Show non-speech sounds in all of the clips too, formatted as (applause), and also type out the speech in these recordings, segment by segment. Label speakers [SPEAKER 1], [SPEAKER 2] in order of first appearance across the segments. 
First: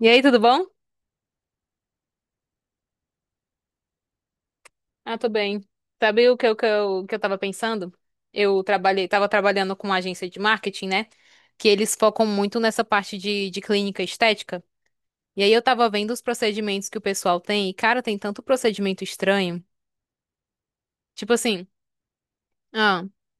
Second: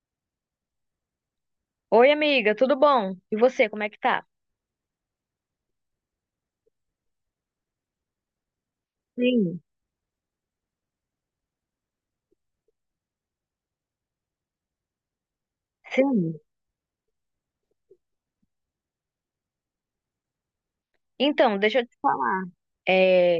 [SPEAKER 1] E aí, tudo bom?
[SPEAKER 2] Oi, amiga, tudo bom? E você, como é que tá?
[SPEAKER 1] Ah, tô bem. Sabe o que eu tava pensando? Tava
[SPEAKER 2] Sim,
[SPEAKER 1] trabalhando com uma agência de marketing, né? Que eles focam muito nessa parte de clínica estética. E aí eu tava vendo os
[SPEAKER 2] sim.
[SPEAKER 1] procedimentos que o pessoal tem, e, cara, tem tanto procedimento estranho. Tipo
[SPEAKER 2] Então,
[SPEAKER 1] assim.
[SPEAKER 2] deixa eu te falar.
[SPEAKER 1] ah,
[SPEAKER 2] É,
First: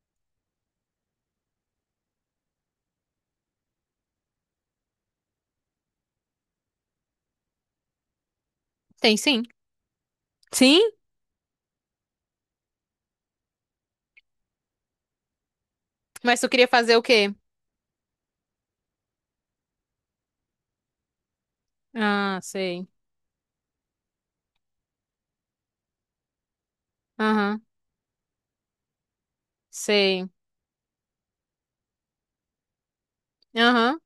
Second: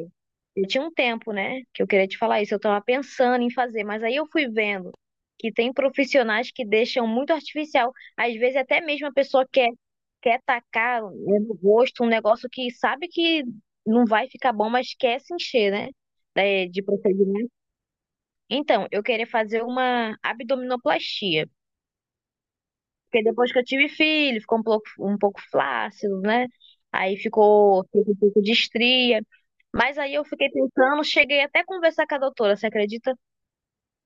[SPEAKER 2] eu tinha um tempo, né, que eu queria te falar isso, eu tava pensando em fazer, mas aí eu fui vendo que tem profissionais que deixam muito artificial. Às vezes até mesmo a
[SPEAKER 1] Tem sim.
[SPEAKER 2] pessoa quer
[SPEAKER 1] Sim?
[SPEAKER 2] tacar né, no rosto um negócio que sabe que não vai ficar bom, mas quer se encher, né,
[SPEAKER 1] Mas tu queria
[SPEAKER 2] de
[SPEAKER 1] fazer o quê?
[SPEAKER 2] procedimento. Então, eu queria fazer uma abdominoplastia.
[SPEAKER 1] Ah, sei.
[SPEAKER 2] Porque depois que eu tive filho, ficou um pouco flácido, né? Aí
[SPEAKER 1] Aham,
[SPEAKER 2] ficou um pouco de estria. Mas aí eu
[SPEAKER 1] sei.
[SPEAKER 2] fiquei pensando, cheguei até a conversar com a doutora, você acredita?
[SPEAKER 1] Aham.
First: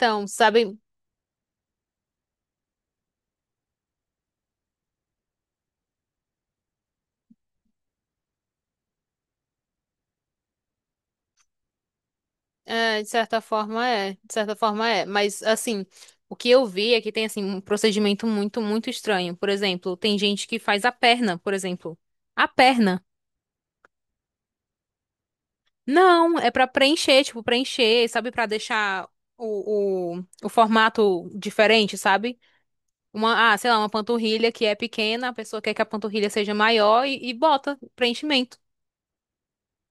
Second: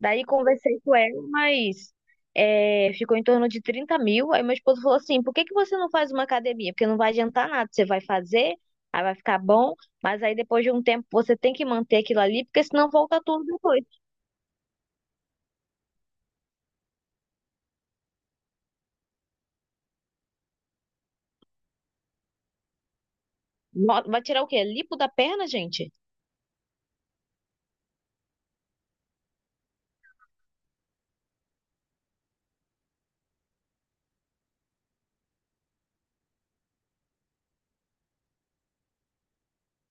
[SPEAKER 2] Daí
[SPEAKER 1] sabe.
[SPEAKER 2] conversei com ela, mas ficou em torno de 30.000. Aí meu esposo falou assim: por que que você não faz uma academia? Porque não vai adiantar nada, você vai fazer, aí vai ficar bom, mas aí depois de um tempo você tem que manter aquilo ali, porque senão
[SPEAKER 1] É, de
[SPEAKER 2] volta
[SPEAKER 1] certa
[SPEAKER 2] tudo depois.
[SPEAKER 1] forma é, de certa forma é, mas assim, o que eu vi é que tem assim um procedimento muito, muito estranho. Por exemplo, tem gente que faz a perna, por exemplo. A perna.
[SPEAKER 2] Vai tirar o quê? Lipo da perna, gente?
[SPEAKER 1] Não, é pra preencher, tipo, preencher, sabe, pra deixar o, o formato diferente, sabe? Uma, ah, sei lá, uma panturrilha que é pequena, a pessoa quer que a panturrilha seja maior e bota preenchimento.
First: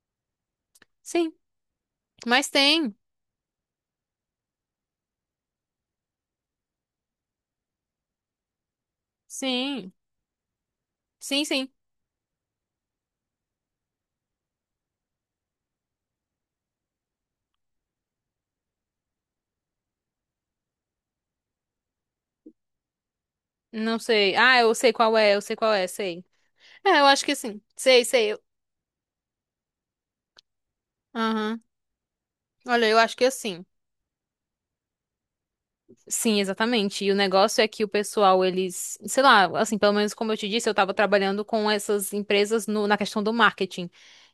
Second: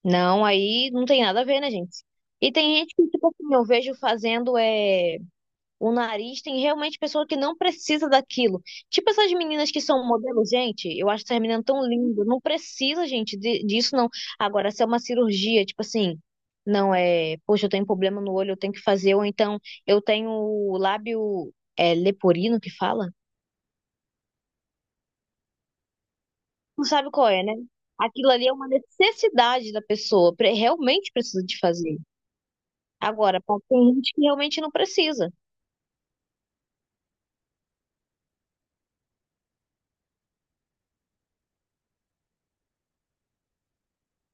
[SPEAKER 2] Não, aí não tem
[SPEAKER 1] Sim,
[SPEAKER 2] nada a ver, né, gente?
[SPEAKER 1] mas
[SPEAKER 2] E tem gente
[SPEAKER 1] tem.
[SPEAKER 2] que, tipo assim, eu vejo fazendo o nariz, tem realmente pessoa que não precisa daquilo. Tipo essas meninas que
[SPEAKER 1] Sim.
[SPEAKER 2] são modelo, gente, eu acho essas
[SPEAKER 1] Sim,
[SPEAKER 2] meninas
[SPEAKER 1] sim.
[SPEAKER 2] tão lindas. Não precisa, gente, disso, não. Agora, se é uma cirurgia, tipo assim, não é, poxa, eu tenho problema no olho, eu tenho que fazer, ou então eu tenho o lábio leporino que fala?
[SPEAKER 1] Não sei. Ah, eu sei qual é, eu sei qual é, sei.
[SPEAKER 2] Não
[SPEAKER 1] É, eu
[SPEAKER 2] sabe
[SPEAKER 1] acho
[SPEAKER 2] qual
[SPEAKER 1] que
[SPEAKER 2] é, né?
[SPEAKER 1] sim. Sei,
[SPEAKER 2] Aquilo
[SPEAKER 1] sei.
[SPEAKER 2] ali é uma necessidade da pessoa, realmente precisa de
[SPEAKER 1] Aham.
[SPEAKER 2] fazer.
[SPEAKER 1] Olha, eu acho que
[SPEAKER 2] Agora,
[SPEAKER 1] assim.
[SPEAKER 2] tem gente que realmente não precisa.
[SPEAKER 1] Sim, exatamente. E o negócio é que o pessoal, eles, sei lá, assim, pelo menos como eu te disse, eu tava trabalhando com essas empresas na questão do marketing.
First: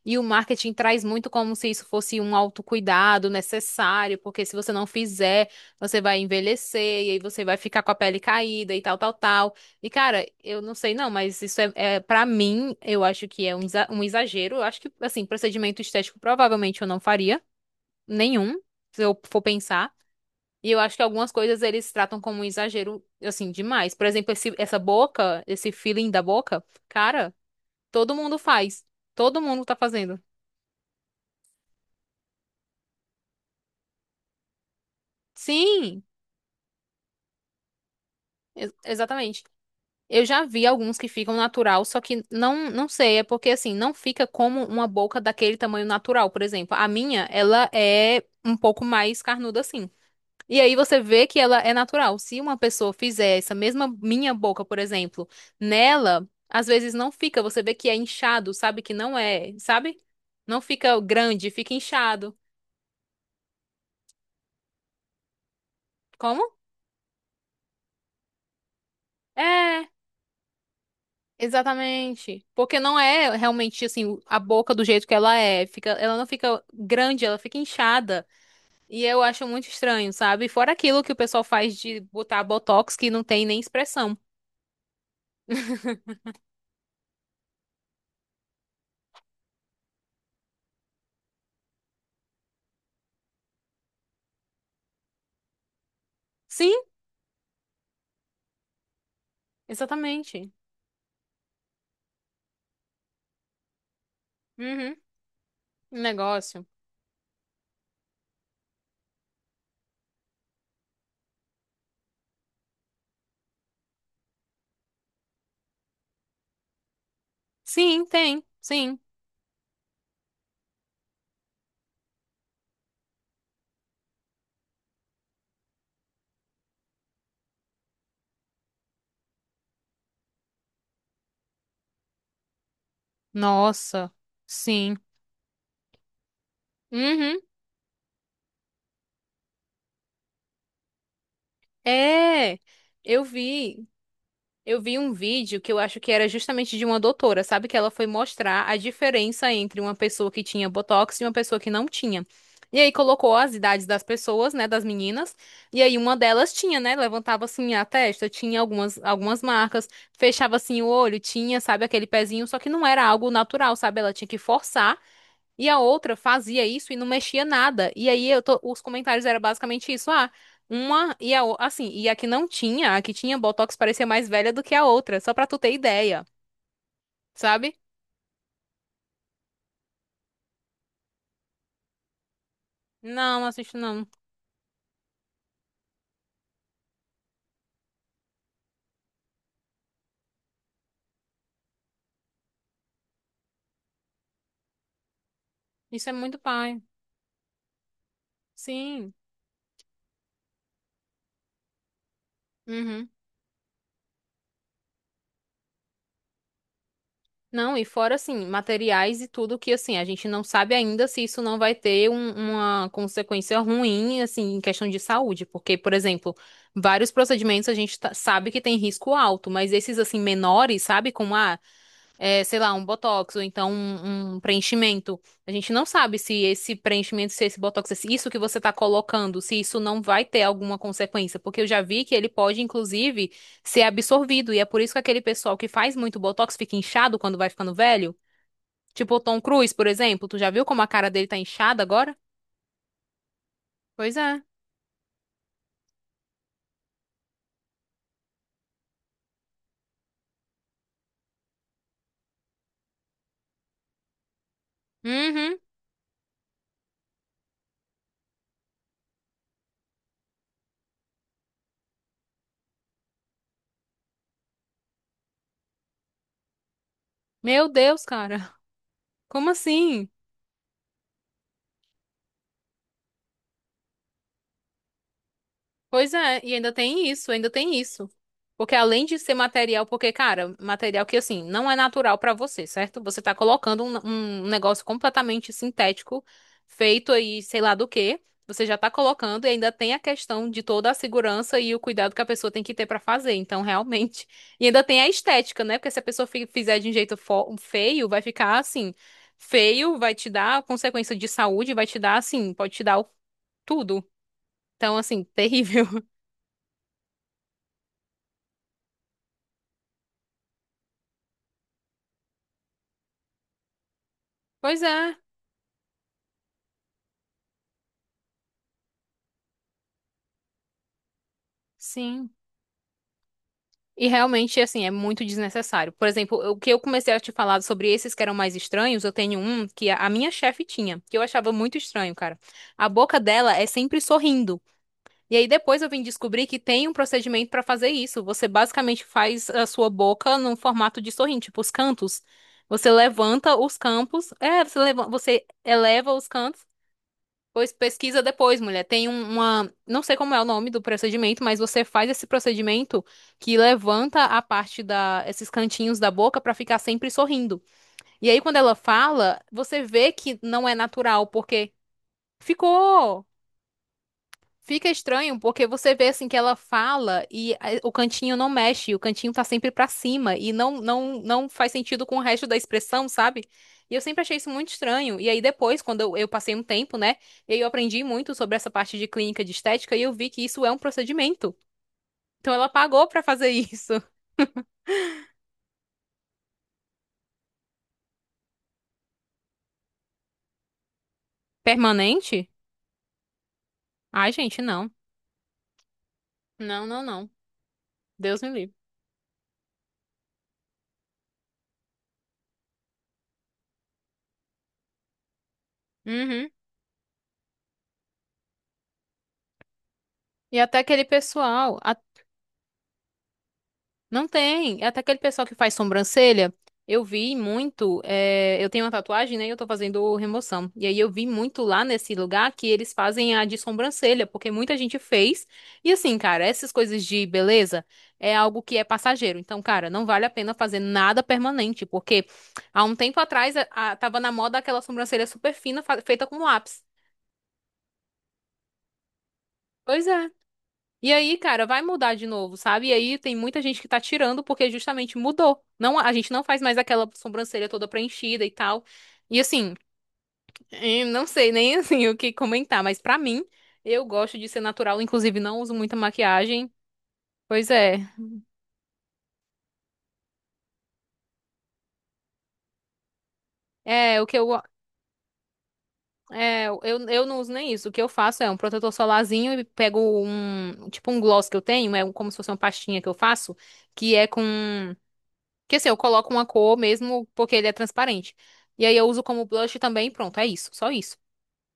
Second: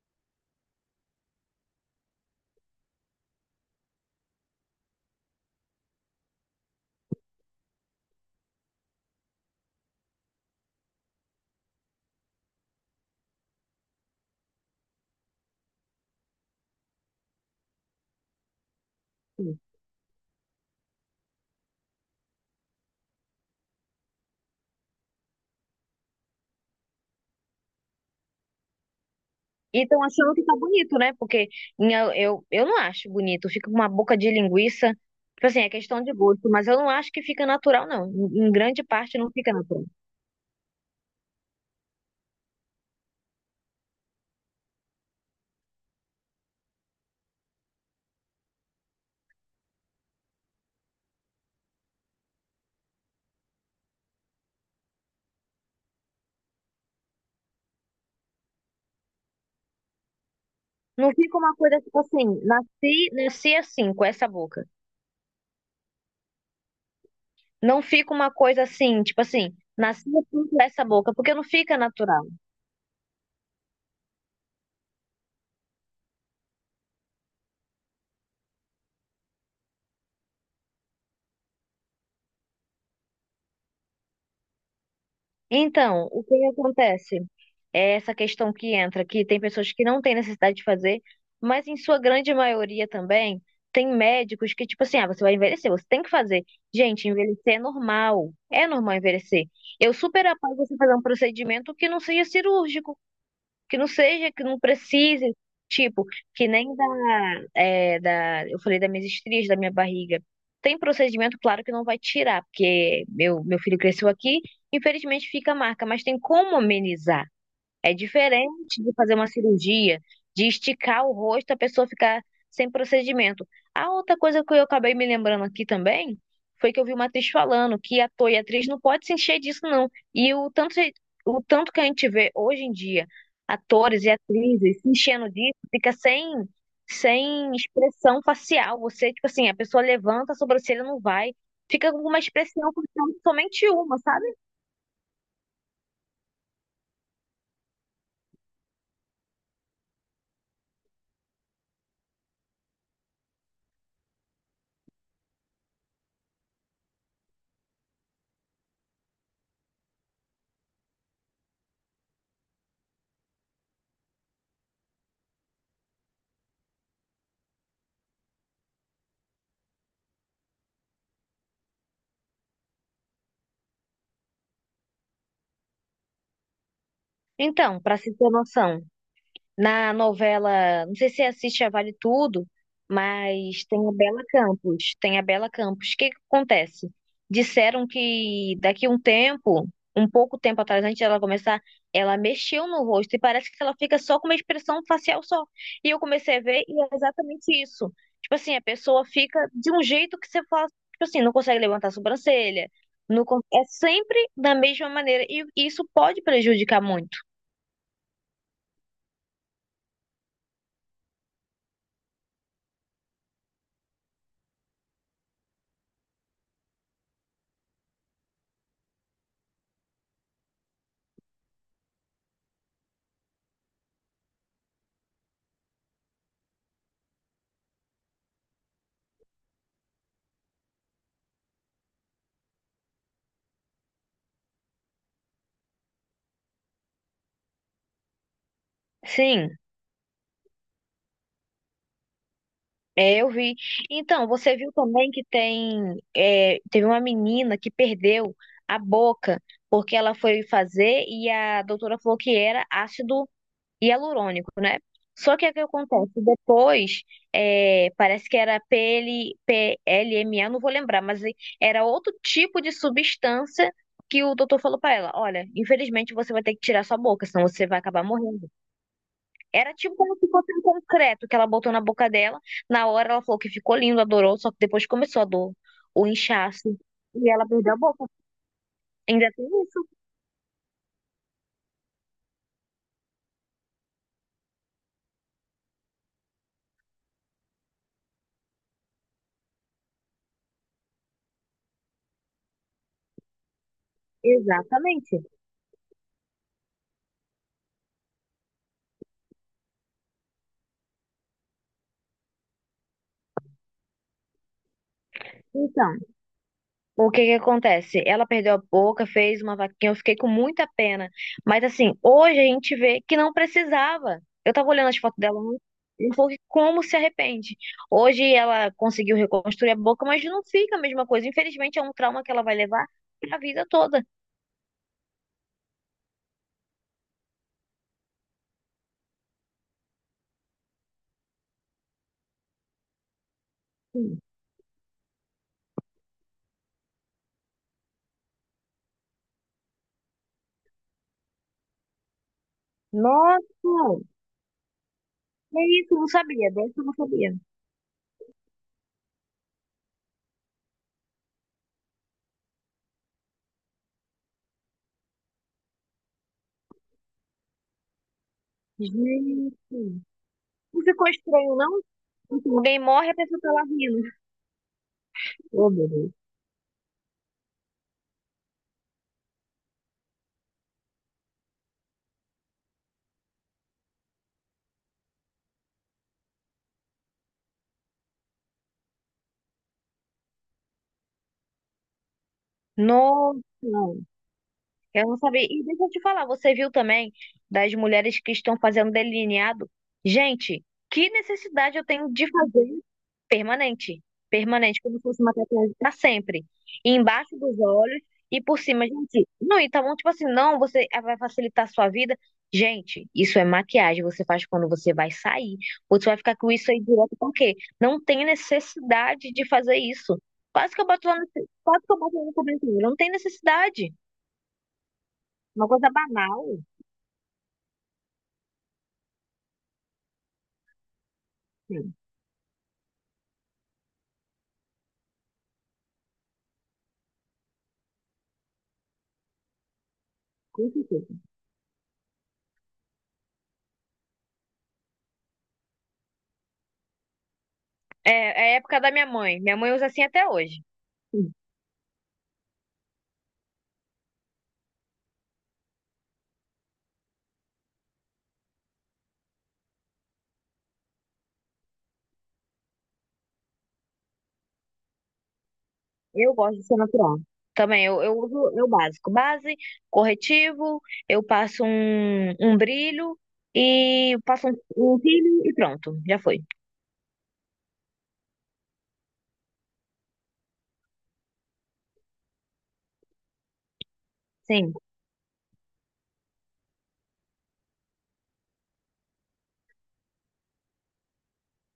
[SPEAKER 1] E o marketing traz muito como se isso fosse um autocuidado necessário, porque se você não fizer, você vai envelhecer, e aí você vai ficar com a pele caída e tal, tal, tal. E, cara, eu não sei não, mas isso é, é para mim, eu acho que é um um exagero. Eu acho que, assim, procedimento estético provavelmente eu não faria nenhum, se eu for pensar. E eu acho que algumas coisas eles tratam como um exagero, assim, demais. Por exemplo, essa boca, esse feeling da boca, cara, todo mundo faz. Todo mundo tá
[SPEAKER 2] E estão
[SPEAKER 1] fazendo.
[SPEAKER 2] achando que tá bonito, né? Porque eu não acho bonito. Fica com uma boca de linguiça. Tipo assim, é questão
[SPEAKER 1] Sim,
[SPEAKER 2] de gosto. Mas eu não acho que fica natural, não. Em grande parte não
[SPEAKER 1] exatamente.
[SPEAKER 2] fica natural.
[SPEAKER 1] Eu já vi alguns que ficam natural, só que não sei, é porque assim, não fica como uma boca daquele tamanho natural, por exemplo. A minha, ela é um pouco mais carnuda assim. E aí você vê que ela é natural. Se uma pessoa fizer essa mesma minha boca, por exemplo, nela, às vezes não fica. Você vê que é inchado, sabe que não é, sabe? Não fica
[SPEAKER 2] Não fica
[SPEAKER 1] grande,
[SPEAKER 2] uma
[SPEAKER 1] fica
[SPEAKER 2] coisa, tipo
[SPEAKER 1] inchado.
[SPEAKER 2] assim, nasci, nasci assim, com essa boca.
[SPEAKER 1] Como?
[SPEAKER 2] Não fica uma coisa assim, tipo assim,
[SPEAKER 1] É,
[SPEAKER 2] nasci assim com essa boca. Porque não fica natural.
[SPEAKER 1] exatamente. Porque não é realmente assim a boca do jeito que ela é. Fica, ela não fica grande, ela fica inchada. E eu acho muito estranho, sabe? Fora aquilo que o pessoal faz de botar botox que não tem nem expressão.
[SPEAKER 2] Então, o que acontece? É essa questão que entra, que tem pessoas que não têm necessidade de fazer, mas em sua grande maioria também tem médicos que, tipo assim, ah, você vai envelhecer, você tem que fazer.
[SPEAKER 1] Sim,
[SPEAKER 2] Gente, envelhecer é normal. É normal envelhecer. Eu super
[SPEAKER 1] exatamente.
[SPEAKER 2] apoio você fazer um procedimento que não seja cirúrgico, que não seja, que não
[SPEAKER 1] Uhum,
[SPEAKER 2] precise,
[SPEAKER 1] um
[SPEAKER 2] tipo, que
[SPEAKER 1] negócio.
[SPEAKER 2] nem da, eu falei das minhas estrias, da minha barriga. Tem procedimento, claro que não vai tirar, porque meu filho cresceu aqui, infelizmente fica a marca, mas tem como amenizar. É
[SPEAKER 1] Sim, tem,
[SPEAKER 2] diferente de
[SPEAKER 1] sim.
[SPEAKER 2] fazer uma cirurgia, de esticar o rosto, a pessoa ficar sem procedimento. A outra coisa que eu acabei me lembrando aqui também foi que eu vi uma atriz falando que ator e atriz não pode se encher disso, não. E o tanto que a gente vê hoje em dia, atores e
[SPEAKER 1] Nossa,
[SPEAKER 2] atrizes se
[SPEAKER 1] sim.
[SPEAKER 2] enchendo disso, fica sem,
[SPEAKER 1] Uhum.
[SPEAKER 2] sem expressão facial. Você, tipo assim, a pessoa levanta a sobrancelha, não vai. Fica com uma
[SPEAKER 1] É,
[SPEAKER 2] expressão facial,
[SPEAKER 1] eu
[SPEAKER 2] somente
[SPEAKER 1] vi,
[SPEAKER 2] uma, sabe?
[SPEAKER 1] eu vi um vídeo que eu acho que era justamente de uma doutora, sabe? Que ela foi mostrar a diferença entre uma pessoa que tinha botox e uma pessoa que não tinha. E aí colocou as idades das pessoas, né, das meninas, e aí uma delas tinha, né, levantava assim a testa, tinha algumas marcas, fechava assim o olho, tinha, sabe, aquele pezinho, só que não era algo natural, sabe? Ela tinha que forçar. E a outra fazia isso e não mexia nada. E aí os comentários eram basicamente isso. Ah, uma e a outra. Assim, e a que não tinha, a que tinha Botox parecia mais velha do que a outra. Só pra tu ter ideia, sabe?
[SPEAKER 2] Então, para se ter noção. Na novela, não sei se você assiste a Vale Tudo,
[SPEAKER 1] Não, não
[SPEAKER 2] mas
[SPEAKER 1] assisto
[SPEAKER 2] tem a
[SPEAKER 1] não.
[SPEAKER 2] Bela Campos. Tem a Bela Campos. O que que acontece? Disseram que daqui a um tempo, um pouco tempo atrás, antes dela começar, ela mexeu no rosto e parece que ela fica só com uma expressão facial só. E eu
[SPEAKER 1] Isso é
[SPEAKER 2] comecei
[SPEAKER 1] muito
[SPEAKER 2] a ver
[SPEAKER 1] pai.
[SPEAKER 2] e é exatamente isso. Tipo assim, a pessoa
[SPEAKER 1] Sim.
[SPEAKER 2] fica de um jeito que você fala, tipo assim, não consegue levantar a sobrancelha.
[SPEAKER 1] Uhum.
[SPEAKER 2] Não, é sempre da mesma maneira. E isso pode prejudicar muito.
[SPEAKER 1] Não, e fora assim, materiais e tudo que assim, a gente não sabe ainda se isso não vai ter uma consequência ruim, assim, em questão de saúde. Porque, por exemplo, vários procedimentos a gente sabe que tem risco alto, mas esses assim menores, sabe, como a é, sei lá, um botox ou então um preenchimento. A gente não sabe se esse preenchimento, se esse botox, se isso que você está colocando, se isso não vai ter alguma consequência, porque eu já vi que ele pode, inclusive, ser absorvido, e é por isso que aquele pessoal que faz muito botox fica inchado quando vai ficando velho. Tipo o Tom
[SPEAKER 2] Sim.
[SPEAKER 1] Cruise, por exemplo, tu já viu como a cara dele tá inchada agora?
[SPEAKER 2] É, eu vi.
[SPEAKER 1] Pois
[SPEAKER 2] Então,
[SPEAKER 1] é.
[SPEAKER 2] você viu também que tem, teve uma menina que perdeu a boca porque ela foi fazer e a doutora falou que era ácido hialurônico, né? Só que o
[SPEAKER 1] Uhum.
[SPEAKER 2] que acontece? Depois, parece que era PPLPLMA, não vou lembrar, mas era outro tipo de substância que o doutor falou para ela: olha, infelizmente você vai ter que tirar sua boca, senão você
[SPEAKER 1] Meu
[SPEAKER 2] vai acabar
[SPEAKER 1] Deus, cara.
[SPEAKER 2] morrendo.
[SPEAKER 1] (laughs) Como
[SPEAKER 2] Era tipo
[SPEAKER 1] assim?
[SPEAKER 2] como se fosse um concreto que ela botou na boca dela. Na hora ela falou que ficou lindo, adorou, só que depois começou a dor, o
[SPEAKER 1] Pois é, e ainda
[SPEAKER 2] inchaço.
[SPEAKER 1] tem
[SPEAKER 2] E
[SPEAKER 1] isso,
[SPEAKER 2] ela
[SPEAKER 1] ainda
[SPEAKER 2] perdeu
[SPEAKER 1] tem
[SPEAKER 2] a boca.
[SPEAKER 1] isso. Porque além de
[SPEAKER 2] Ainda
[SPEAKER 1] ser
[SPEAKER 2] tem
[SPEAKER 1] material,
[SPEAKER 2] isso?
[SPEAKER 1] porque, cara, material que assim, não é natural pra você, certo? Você tá colocando um negócio completamente sintético, feito aí, sei lá do quê. Você já tá colocando e ainda tem a questão de toda a segurança e o cuidado que a pessoa tem que ter pra fazer. Então, realmente. E ainda tem a
[SPEAKER 2] Exatamente.
[SPEAKER 1] estética, né? Porque se a pessoa fizer de um jeito feio, vai ficar assim. Feio, vai te dar consequência de saúde, vai te dar assim, pode te dar tudo. Então, assim, (laughs) terrível.
[SPEAKER 2] Então, o que que acontece? Ela perdeu a boca, fez uma vaquinha, eu fiquei com muita pena. Mas assim, hoje a gente vê que não precisava. Eu tava
[SPEAKER 1] Pois
[SPEAKER 2] olhando as
[SPEAKER 1] é,
[SPEAKER 2] fotos dela ontem, e falou que como se arrepende. Hoje ela conseguiu reconstruir a boca, mas não fica a mesma coisa. Infelizmente é um trauma
[SPEAKER 1] sim.
[SPEAKER 2] que ela vai levar a vida toda.
[SPEAKER 1] E realmente, assim, é muito desnecessário. Por exemplo, o que eu comecei a te falar sobre esses que eram mais estranhos, eu tenho um que a minha chefe tinha, que eu achava muito estranho, cara. A boca dela é sempre sorrindo. E aí depois eu vim descobrir que tem um procedimento pra fazer isso. Você basicamente faz a sua boca num formato de sorrindo, tipo os cantos. Você
[SPEAKER 2] Nossa,
[SPEAKER 1] levanta os campos, é, você leva, você
[SPEAKER 2] é isso, eu não
[SPEAKER 1] eleva os
[SPEAKER 2] sabia,
[SPEAKER 1] cantos.
[SPEAKER 2] dessa eu não sabia.
[SPEAKER 1] Pois pesquisa depois, mulher. Tem uma, não sei como é o nome do procedimento, mas você faz esse procedimento que levanta a parte da, esses cantinhos da boca pra ficar sempre sorrindo. E aí quando ela fala,
[SPEAKER 2] Gente,
[SPEAKER 1] você vê que não é
[SPEAKER 2] não ficou
[SPEAKER 1] natural,
[SPEAKER 2] estranho,
[SPEAKER 1] porque
[SPEAKER 2] não? Tipo, alguém morre, a
[SPEAKER 1] ficou.
[SPEAKER 2] pessoa tá lá rindo.
[SPEAKER 1] Fica estranho porque
[SPEAKER 2] Oh, meu
[SPEAKER 1] você vê
[SPEAKER 2] Deus.
[SPEAKER 1] assim que ela fala e o cantinho não mexe, o cantinho tá sempre pra cima e não faz sentido com o resto da expressão, sabe? E eu sempre achei isso muito estranho. E aí depois, quando eu passei um tempo, né, e aí eu aprendi muito sobre essa parte de clínica de estética e eu vi que isso é um procedimento. Então ela pagou pra
[SPEAKER 2] Nossa,
[SPEAKER 1] fazer (laughs) isso.
[SPEAKER 2] eu não sabia. E deixa eu te falar, você viu também das mulheres que estão fazendo delineado? Gente, que necessidade eu tenho de
[SPEAKER 1] Permanente?
[SPEAKER 2] fazer? Permanente.
[SPEAKER 1] Ai, gente,
[SPEAKER 2] Permanente,
[SPEAKER 1] não.
[SPEAKER 2] como se fosse uma tatuagem para sempre.
[SPEAKER 1] Não,
[SPEAKER 2] E
[SPEAKER 1] não, não.
[SPEAKER 2] embaixo dos olhos e
[SPEAKER 1] Deus me
[SPEAKER 2] por
[SPEAKER 1] livre.
[SPEAKER 2] cima, gente. Não, então, tipo assim, não, você vai facilitar a sua vida. Gente, isso é maquiagem. Você faz quando você vai sair. Ou você vai ficar
[SPEAKER 1] Uhum.
[SPEAKER 2] com isso aí direto porque não tem necessidade de fazer isso.
[SPEAKER 1] E
[SPEAKER 2] Quase
[SPEAKER 1] até
[SPEAKER 2] que eu
[SPEAKER 1] aquele
[SPEAKER 2] boto lá no,
[SPEAKER 1] pessoal.
[SPEAKER 2] quase que eu boto lá no comentário. Não tem necessidade.
[SPEAKER 1] Não tem. É. Até aquele pessoal que
[SPEAKER 2] Uma
[SPEAKER 1] faz
[SPEAKER 2] coisa banal.
[SPEAKER 1] sobrancelha, eu vi muito. Eu tenho uma tatuagem, né? E eu tô fazendo remoção. E aí eu vi muito lá
[SPEAKER 2] Sim,
[SPEAKER 1] nesse lugar que eles fazem a de sobrancelha, porque muita gente fez. E assim, cara, essas coisas de beleza é algo que é passageiro. Então, cara, não vale a pena
[SPEAKER 2] com
[SPEAKER 1] fazer
[SPEAKER 2] certeza.
[SPEAKER 1] nada permanente, porque há um tempo atrás tava na moda aquela sobrancelha super fina feita com lápis.
[SPEAKER 2] É, é a época da minha mãe. Minha mãe usa assim
[SPEAKER 1] Pois
[SPEAKER 2] até
[SPEAKER 1] é.
[SPEAKER 2] hoje.
[SPEAKER 1] E aí,
[SPEAKER 2] (laughs)
[SPEAKER 1] cara, vai mudar de novo, sabe? E aí tem muita gente que tá tirando porque justamente mudou. Não, a gente não faz mais aquela sobrancelha toda preenchida e tal. E assim, não sei nem (laughs) assim o que comentar, mas pra mim, eu gosto de ser natural, inclusive não uso muita
[SPEAKER 2] Eu gosto de
[SPEAKER 1] maquiagem.
[SPEAKER 2] ser natural.
[SPEAKER 1] Pois
[SPEAKER 2] Também,
[SPEAKER 1] é.
[SPEAKER 2] eu uso eu básico. Base, corretivo, eu passo um brilho e
[SPEAKER 1] É, o que eu
[SPEAKER 2] passo um cílio e pronto, já foi.
[SPEAKER 1] é, eu, eu não uso nem isso. O que eu faço é um protetor solarzinho e pego um, tipo um gloss que eu tenho, é como se fosse uma pastinha que eu faço, que é com.
[SPEAKER 2] Sim.
[SPEAKER 1] Que assim, eu coloco uma cor mesmo porque ele é transparente. E aí eu uso como blush também, pronto, é isso, só isso.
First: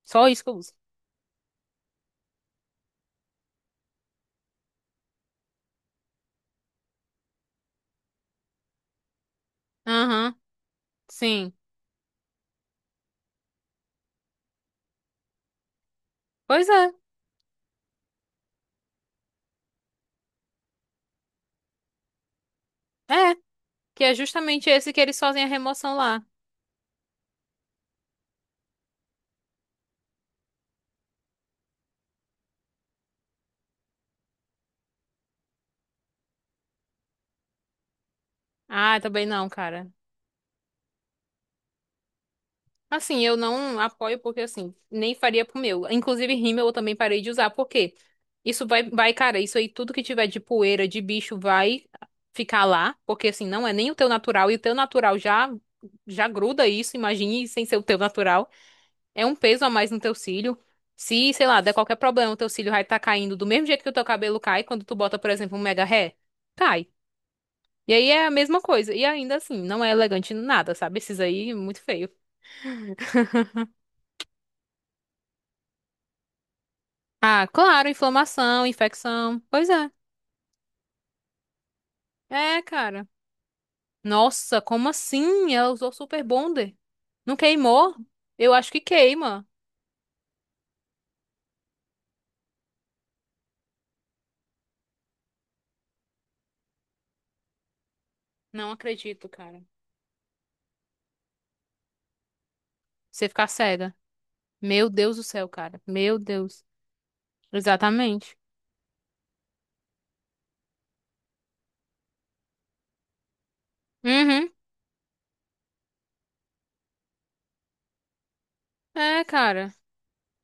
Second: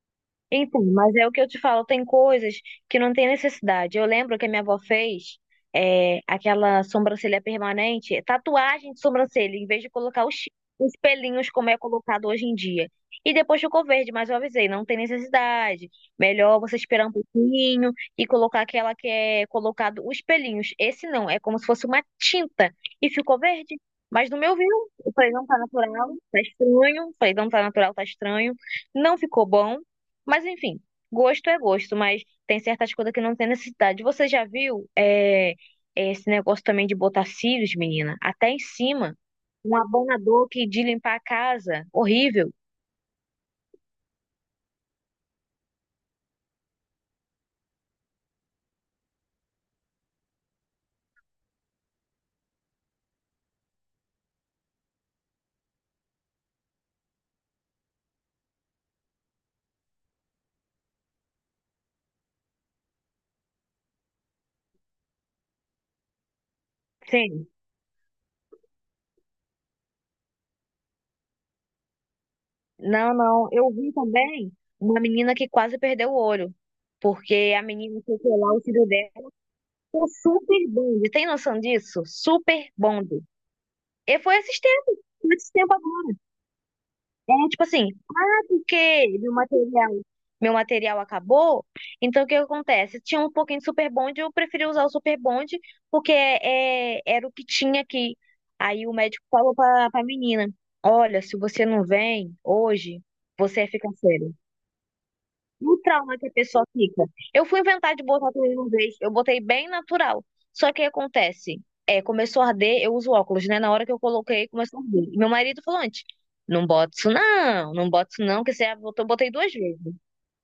[SPEAKER 1] Só isso que eu uso.
[SPEAKER 2] Então, mas é o que eu te falo, tem coisas que não tem necessidade. Eu lembro que a minha avó fez aquela sobrancelha permanente, tatuagem de sobrancelha, em vez de colocar os,
[SPEAKER 1] Aham,
[SPEAKER 2] os pelinhos
[SPEAKER 1] sim.
[SPEAKER 2] como é colocado hoje em dia. E depois ficou verde, mas eu avisei, não tem necessidade. Melhor
[SPEAKER 1] Pois
[SPEAKER 2] você
[SPEAKER 1] é,
[SPEAKER 2] esperar um pouquinho e colocar aquela que é colocado os pelinhos. Esse não, é como se fosse uma tinta e
[SPEAKER 1] é,
[SPEAKER 2] ficou verde.
[SPEAKER 1] que é
[SPEAKER 2] Mas no meu viu,
[SPEAKER 1] justamente esse que
[SPEAKER 2] eu
[SPEAKER 1] eles
[SPEAKER 2] falei,
[SPEAKER 1] fazem
[SPEAKER 2] não
[SPEAKER 1] a
[SPEAKER 2] tá
[SPEAKER 1] remoção
[SPEAKER 2] natural,
[SPEAKER 1] lá.
[SPEAKER 2] tá estranho. Falei, não tá natural, tá estranho. Não ficou bom. Mas enfim, gosto é gosto, mas tem certas coisas que não tem necessidade. Você já viu esse negócio também de botar cílios, menina? Até em
[SPEAKER 1] Ah,
[SPEAKER 2] cima,
[SPEAKER 1] também não,
[SPEAKER 2] um
[SPEAKER 1] cara.
[SPEAKER 2] abanador que de limpar a casa, horrível.
[SPEAKER 1] Assim, eu não apoio porque assim, nem faria pro meu. Inclusive, rímel eu também parei de usar, porque isso vai, cara, isso aí tudo que tiver de poeira, de bicho vai ficar lá, porque assim, não é nem o teu natural e o teu natural já gruda isso, imagine sem ser o teu natural. É um peso a mais no teu cílio. Se, sei lá, der qualquer problema, o teu cílio vai estar caindo do mesmo jeito que o teu cabelo cai quando tu bota, por exemplo, um mega ré. Cai.
[SPEAKER 2] Sim.
[SPEAKER 1] E aí é a mesma coisa. E ainda assim, não é elegante nada, sabe? Esses aí, muito feio.
[SPEAKER 2] Não, não. Eu vi também uma menina que quase perdeu o olho,
[SPEAKER 1] Ah,
[SPEAKER 2] porque a
[SPEAKER 1] claro,
[SPEAKER 2] menina foi colar o
[SPEAKER 1] inflamação,
[SPEAKER 2] cílio dela.
[SPEAKER 1] infecção. Pois é.
[SPEAKER 2] O super bonde, tem noção disso?
[SPEAKER 1] É,
[SPEAKER 2] Super
[SPEAKER 1] cara.
[SPEAKER 2] bonde. E foi
[SPEAKER 1] Nossa, como
[SPEAKER 2] esses
[SPEAKER 1] assim? Ela
[SPEAKER 2] tempos
[SPEAKER 1] usou
[SPEAKER 2] agora.
[SPEAKER 1] Super Bonder. Não
[SPEAKER 2] Tipo assim,
[SPEAKER 1] queimou? Eu acho que
[SPEAKER 2] porque meu
[SPEAKER 1] queima.
[SPEAKER 2] material, meu material acabou. Então, o que acontece? Tinha um pouquinho de Super Bond, eu preferi usar o Super Bond, porque era o que tinha aqui.
[SPEAKER 1] Não
[SPEAKER 2] Aí o médico
[SPEAKER 1] acredito,
[SPEAKER 2] falou
[SPEAKER 1] cara.
[SPEAKER 2] pra menina: olha, se você não vem hoje,
[SPEAKER 1] Você ficar
[SPEAKER 2] você fica
[SPEAKER 1] cega.
[SPEAKER 2] sério
[SPEAKER 1] Meu Deus do céu,
[SPEAKER 2] o
[SPEAKER 1] cara. Meu
[SPEAKER 2] trauma que a
[SPEAKER 1] Deus.
[SPEAKER 2] pessoa fica. Eu fui inventar de botar
[SPEAKER 1] Exatamente.
[SPEAKER 2] tudo de uma vez, eu botei bem natural. Só que o que acontece? Começou a arder, eu uso óculos, né? Na hora que eu coloquei,
[SPEAKER 1] Uhum.
[SPEAKER 2] começou a arder. E meu marido falou antes, não bota isso não, não bota isso não, que você botou,
[SPEAKER 1] É,
[SPEAKER 2] botei duas
[SPEAKER 1] cara.
[SPEAKER 2] vezes.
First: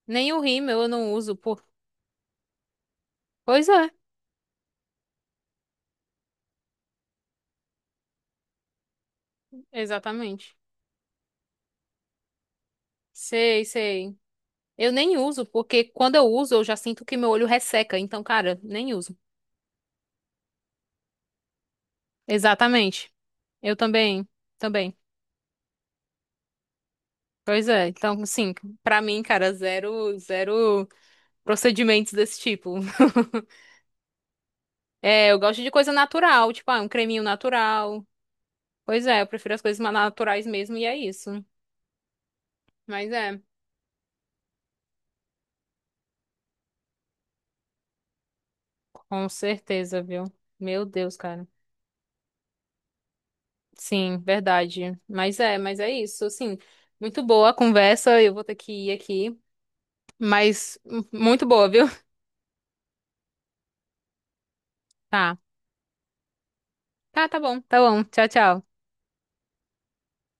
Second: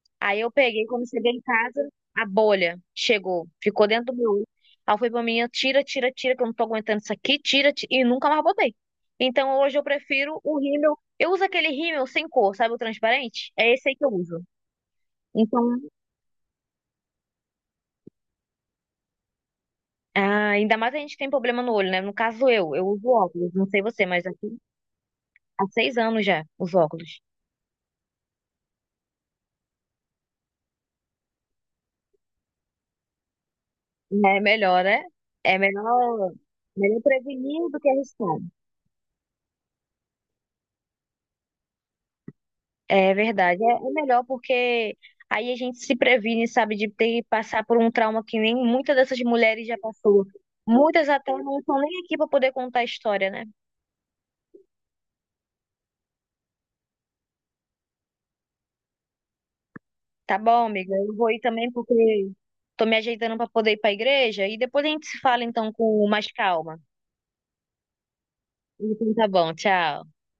[SPEAKER 1] Nem o
[SPEAKER 2] Aí eu
[SPEAKER 1] rímel
[SPEAKER 2] peguei,
[SPEAKER 1] eu
[SPEAKER 2] quando
[SPEAKER 1] não
[SPEAKER 2] cheguei
[SPEAKER 1] uso,
[SPEAKER 2] em
[SPEAKER 1] por...
[SPEAKER 2] casa, a bolha chegou,
[SPEAKER 1] Pois
[SPEAKER 2] ficou
[SPEAKER 1] é,
[SPEAKER 2] dentro do meu olho. Aí foi pra mim, tira, tira, tira, que eu não tô aguentando isso aqui, tira, tira, e nunca mais botei. Então hoje eu prefiro
[SPEAKER 1] exatamente.
[SPEAKER 2] o rímel, eu uso aquele rímel sem cor, sabe o transparente?
[SPEAKER 1] Sei,
[SPEAKER 2] É esse aí que eu
[SPEAKER 1] sei.
[SPEAKER 2] uso.
[SPEAKER 1] Eu nem uso,
[SPEAKER 2] Então.
[SPEAKER 1] porque quando eu uso, eu já sinto que meu olho resseca. Então, cara, nem uso.
[SPEAKER 2] Ah, ainda mais a gente que tem problema no olho, né? No caso eu, uso
[SPEAKER 1] Exatamente.
[SPEAKER 2] óculos, não
[SPEAKER 1] Eu
[SPEAKER 2] sei você, mas
[SPEAKER 1] também,
[SPEAKER 2] aqui
[SPEAKER 1] também.
[SPEAKER 2] há 6 anos já, os óculos.
[SPEAKER 1] Pois é. Então, assim, pra mim, cara, zero, zero procedimentos desse tipo. (laughs)
[SPEAKER 2] É melhor, né?
[SPEAKER 1] É, eu
[SPEAKER 2] É
[SPEAKER 1] gosto de coisa
[SPEAKER 2] melhor,
[SPEAKER 1] natural, tipo, ah, um
[SPEAKER 2] melhor
[SPEAKER 1] creminho
[SPEAKER 2] prevenir do que
[SPEAKER 1] natural.
[SPEAKER 2] arriscar.
[SPEAKER 1] Pois é, eu prefiro as coisas mais naturais mesmo, e é isso. Mas
[SPEAKER 2] É
[SPEAKER 1] é,
[SPEAKER 2] verdade, é melhor porque aí a gente se previne, sabe, de ter que passar por um trauma que nem muitas dessas
[SPEAKER 1] com
[SPEAKER 2] mulheres já
[SPEAKER 1] certeza, viu?
[SPEAKER 2] passou.
[SPEAKER 1] Meu
[SPEAKER 2] Muitas
[SPEAKER 1] Deus,
[SPEAKER 2] até
[SPEAKER 1] cara.
[SPEAKER 2] não estão nem aqui para poder contar a história, né?
[SPEAKER 1] Sim, verdade. Mas é isso. Assim, muito boa a conversa. Eu vou ter que ir aqui,
[SPEAKER 2] Tá bom,
[SPEAKER 1] mas
[SPEAKER 2] amiga, eu vou ir
[SPEAKER 1] muito boa,
[SPEAKER 2] também
[SPEAKER 1] viu?
[SPEAKER 2] porque
[SPEAKER 1] (laughs)
[SPEAKER 2] tô me ajeitando para poder ir para a igreja e depois a gente se
[SPEAKER 1] Tá.
[SPEAKER 2] fala então com mais calma.
[SPEAKER 1] Tá, tá bom. Tá bom. Tchau, tchau.
[SPEAKER 2] Então tá bom, tchau.